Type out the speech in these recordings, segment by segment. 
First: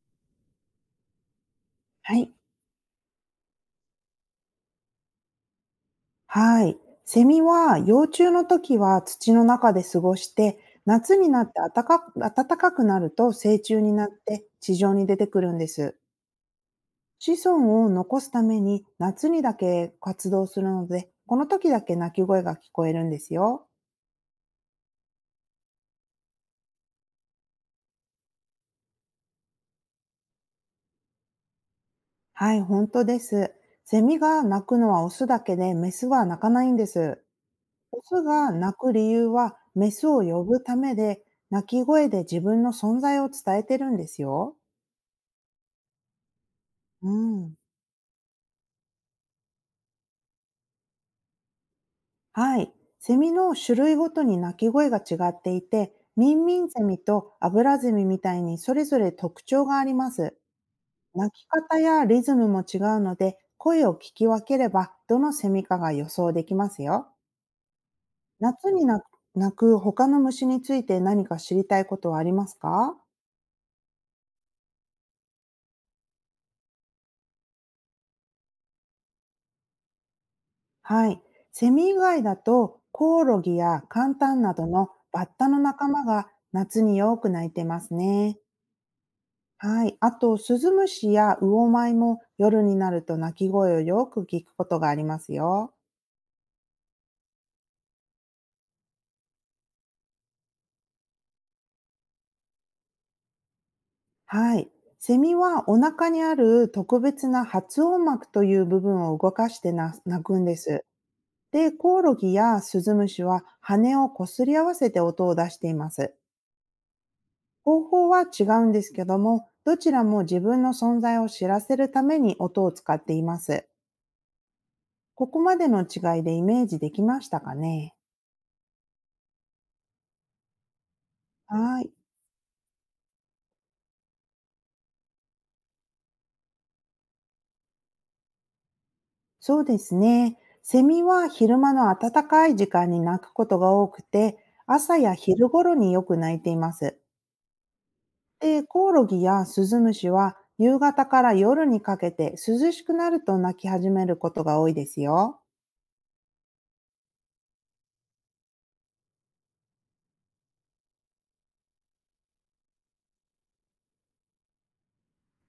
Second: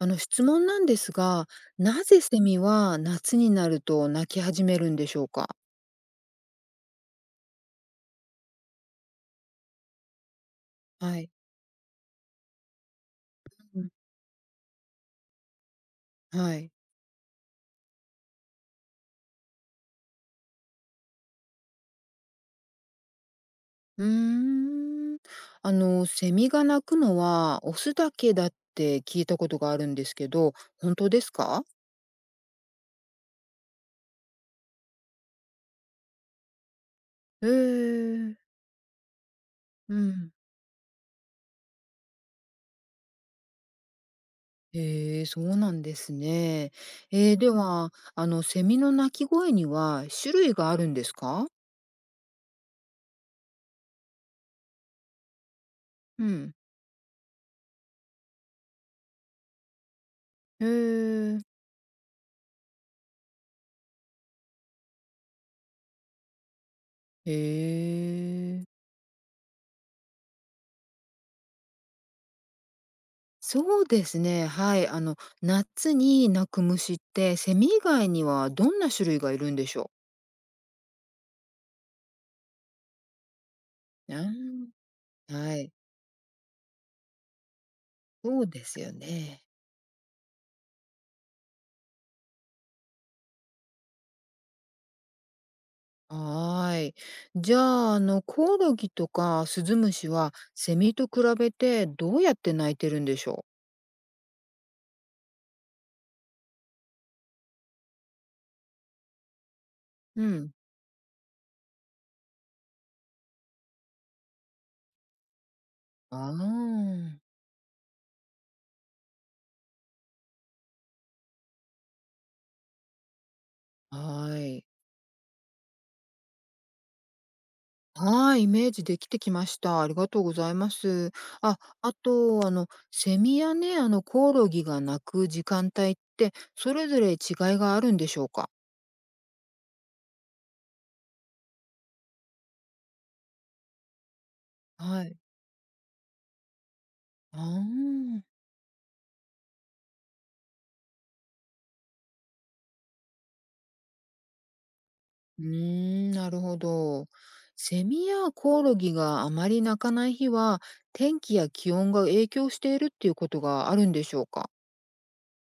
あの質問なんですが、なはぜい。セミは夏になると鳴き始めるんでしょうか？はい。セミは幼虫の時は土の中で過ごして、夏はにい。なって暖かくなると成虫うん、になって地上に出てくるんです。はい。子孫を残すために夏にだけ活動するので、この時だけ鳴き声が聞こえるんですよ。うーん。セミが鳴くのはオスだけだって聞いたことがあるんですけど、本当ですか？はい、本当です。セミが鳴くのはオスだけで、メスは鳴かないんです。へオスえ。が鳴く理由はメうスをん。呼ぶためで、鳴き声で自分の存在を伝えてるんですよ。へえ、そうなんですね。うでん。は、セミの鳴き声には種類があるんですか？はい。セミの種類ごとに鳴き声が違っていて、うミンん。ミンゼミとアブラゼミみたいにそれぞれ特徴があります。へ鳴え。き方やリズムも違うので、声を聞き分ければどのセミかが予想できますよ。へえ。夏に鳴く他の虫について何か知りたいことはありますか？そうですね、はい。夏に鳴く虫って、セミ以外にはどんな種類がいるんでしょう？はい。セミ以外だと、コオロギやカうンータンなどん。のバッタはのい、仲間が夏によく鳴いてますね。そうですよね。はい。あと、スズムシやウオマイも夜になると鳴き声をよく聞くことがありますよ。はーい。じゃあ、コオロギとかスズムシは、セミと比べてどうやって鳴いてるんでしょう？はい。セミはお腹にある特別な発音膜という部分を動かして鳴うくんん。です。で、コオロギやスズムシは羽をこすり合わせて音を出しています。あ方法は違うんですけども、どちらも自分の存在を知らせるために音を使っています。あ、はい。ここまでの違いでイメージできましたかね？はい、イメージできてきました。ありがとうございます。あ、はい。あと、セミやね、コオロギが鳴く時間帯って、それぞれ違いがあるんでしょうか？そうですね。セミは昼間の暖かい時間に鳴くことが多くて、朝はやい。昼頃によく鳴いています。ああ、で、コオロギやスズムシは夕方から夜にかけて涼しくなると鳴き始めることが多いですよ。うーん、なるほど。セミやコオロギがあまり鳴かない日は、天気や気温が影響しているっていうことがあるんでしょうか？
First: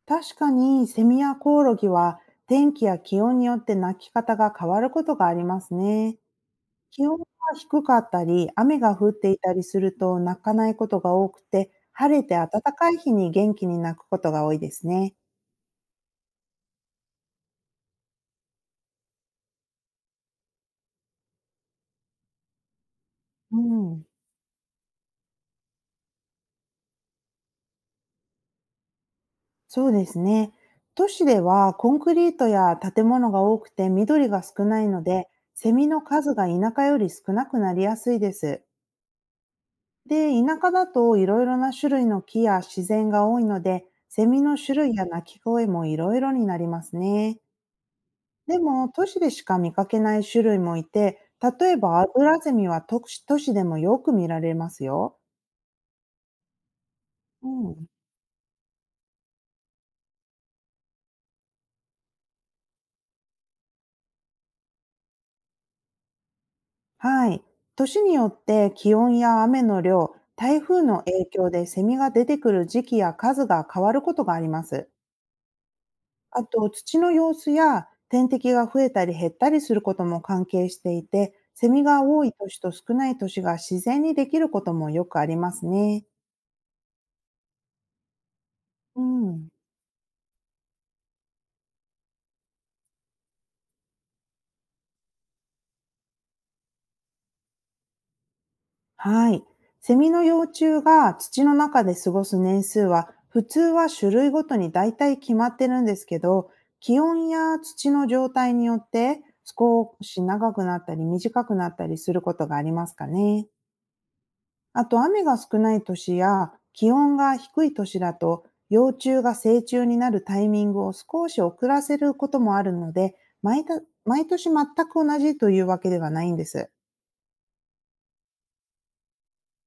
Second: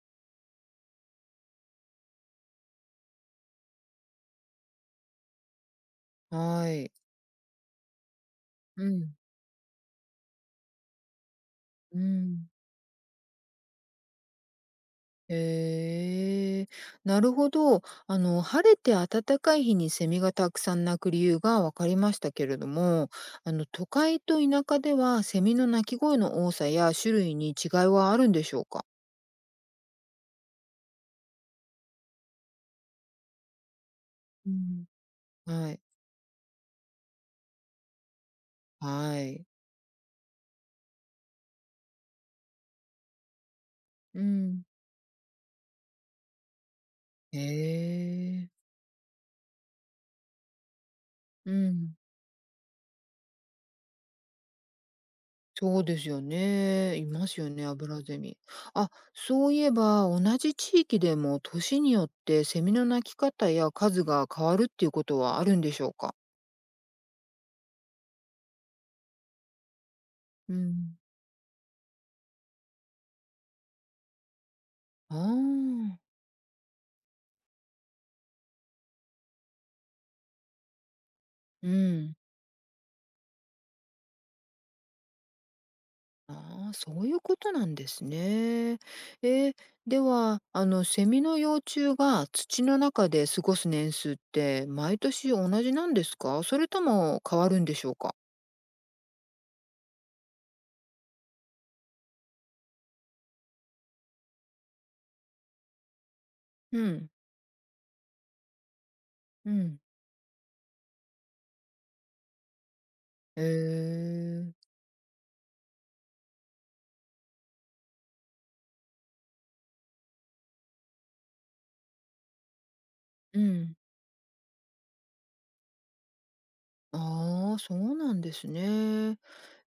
確かにセミやコオロギは天気や気温によって鳴き方が変わることがありますね。はい。気温が低かったり、雨うが降っん、ていたりすると鳴かないことが多くて、う晴れてん。暖かい日に元気に鳴くことが多いですね。へえ、なるほど。晴れて暖かい日にセミがたくさん鳴く理由が分かりましたけれども、う都ん、会と田舎ではセミの鳴き声の多さや種類に違いはあるんでしょうか？そうですね。都市ではコンクリートや建物が多くて緑がう少なん、いので、はセい。ミの数が田舎より少なくなりやすいです。はい。で、田舎だといろいろな種類の木や自然が多いので、うセミのん、種類や鳴き声もいろいろになりますね。へえ、でも、都市でしか見かけない種類もいて、う例えん。ばアブラゼミは都市でもよく見られますよ。そうですよね。いますうよね、アん。ブラゼミ。あ、そういえば、同じ地域でも年によってセミの鳴き方や数が変わるっていうことはあるんでしょうか？はい。年によって気温や雨の量、う台風ん。の影響でセミが出てくる時期や数が変わることがあります。ああ、あと、土の様子や天敵が増えたり減ったりすることも関係していて、うセミがん。多い年と少ない年が自然にできることもよくありますね。ああ、そういうことなんですね。うえん。ー、では、セミの幼虫が土の中で過ごす年数って毎年同じなんですか？それとも変わるんでしょうか？はい。セミの幼虫が土の中で過ごす年数は、普通は種類ごとに大体決まってるんですけど、う気ん、温や土の状態によってうん。少し長くなったり短くなったりすることがありますかえね。ー、あと、雨が少ない年や気温が低い年だと、幼虫が成虫になるタイミングを少し遅らせることもあるので、う毎ん。た毎年全く同じというわけではないんです。ああ、そうなんですね。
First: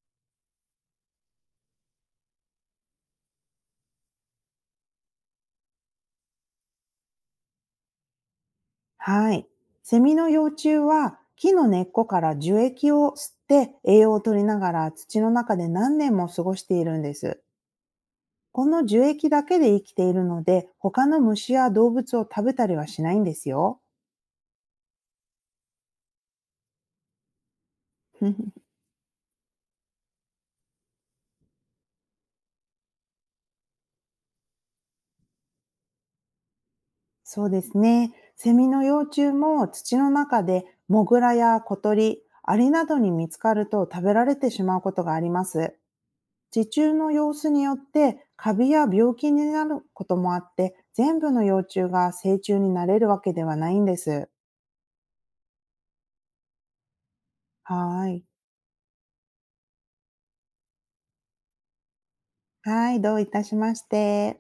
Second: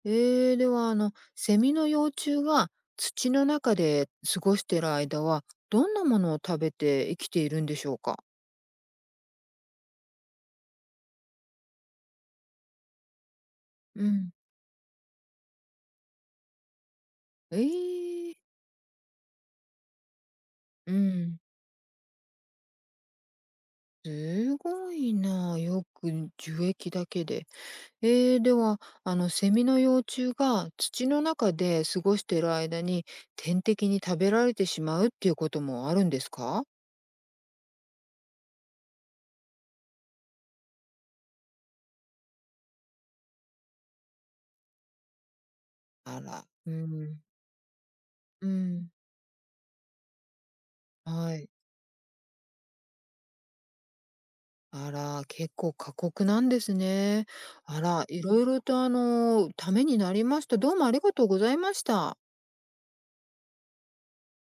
では、セミの幼虫が土の中で過ごしている間は、どんなものを食べて生きているんでしょうか？はい。セミの幼虫は木の根っこから樹液を吸って栄う養をん。取りながら土の中で何年も過ごしているんです。ええ、この樹液だけで生きているので、う他のん、虫や動物を食べたりはしないんですよ。すごいな、よく樹液だけで。ええ、で は、セミの幼虫が土の中で過ごしている間に、天敵に食べられてしまうっていうこともあるんですか？そうですね。セミの幼虫も土の中でモグラや小鳥、アリなどに見つかると食べられてしまうことがあります。あら、受う中のん、様子によってうカビやん、病気になることもあって、全部はのい。幼虫が成虫になれるわけではないんです。あら、結構過酷なんですね。あはら、ーいい。ろいろとためになりました。どうもありがとうございました。はい、どういたしまして。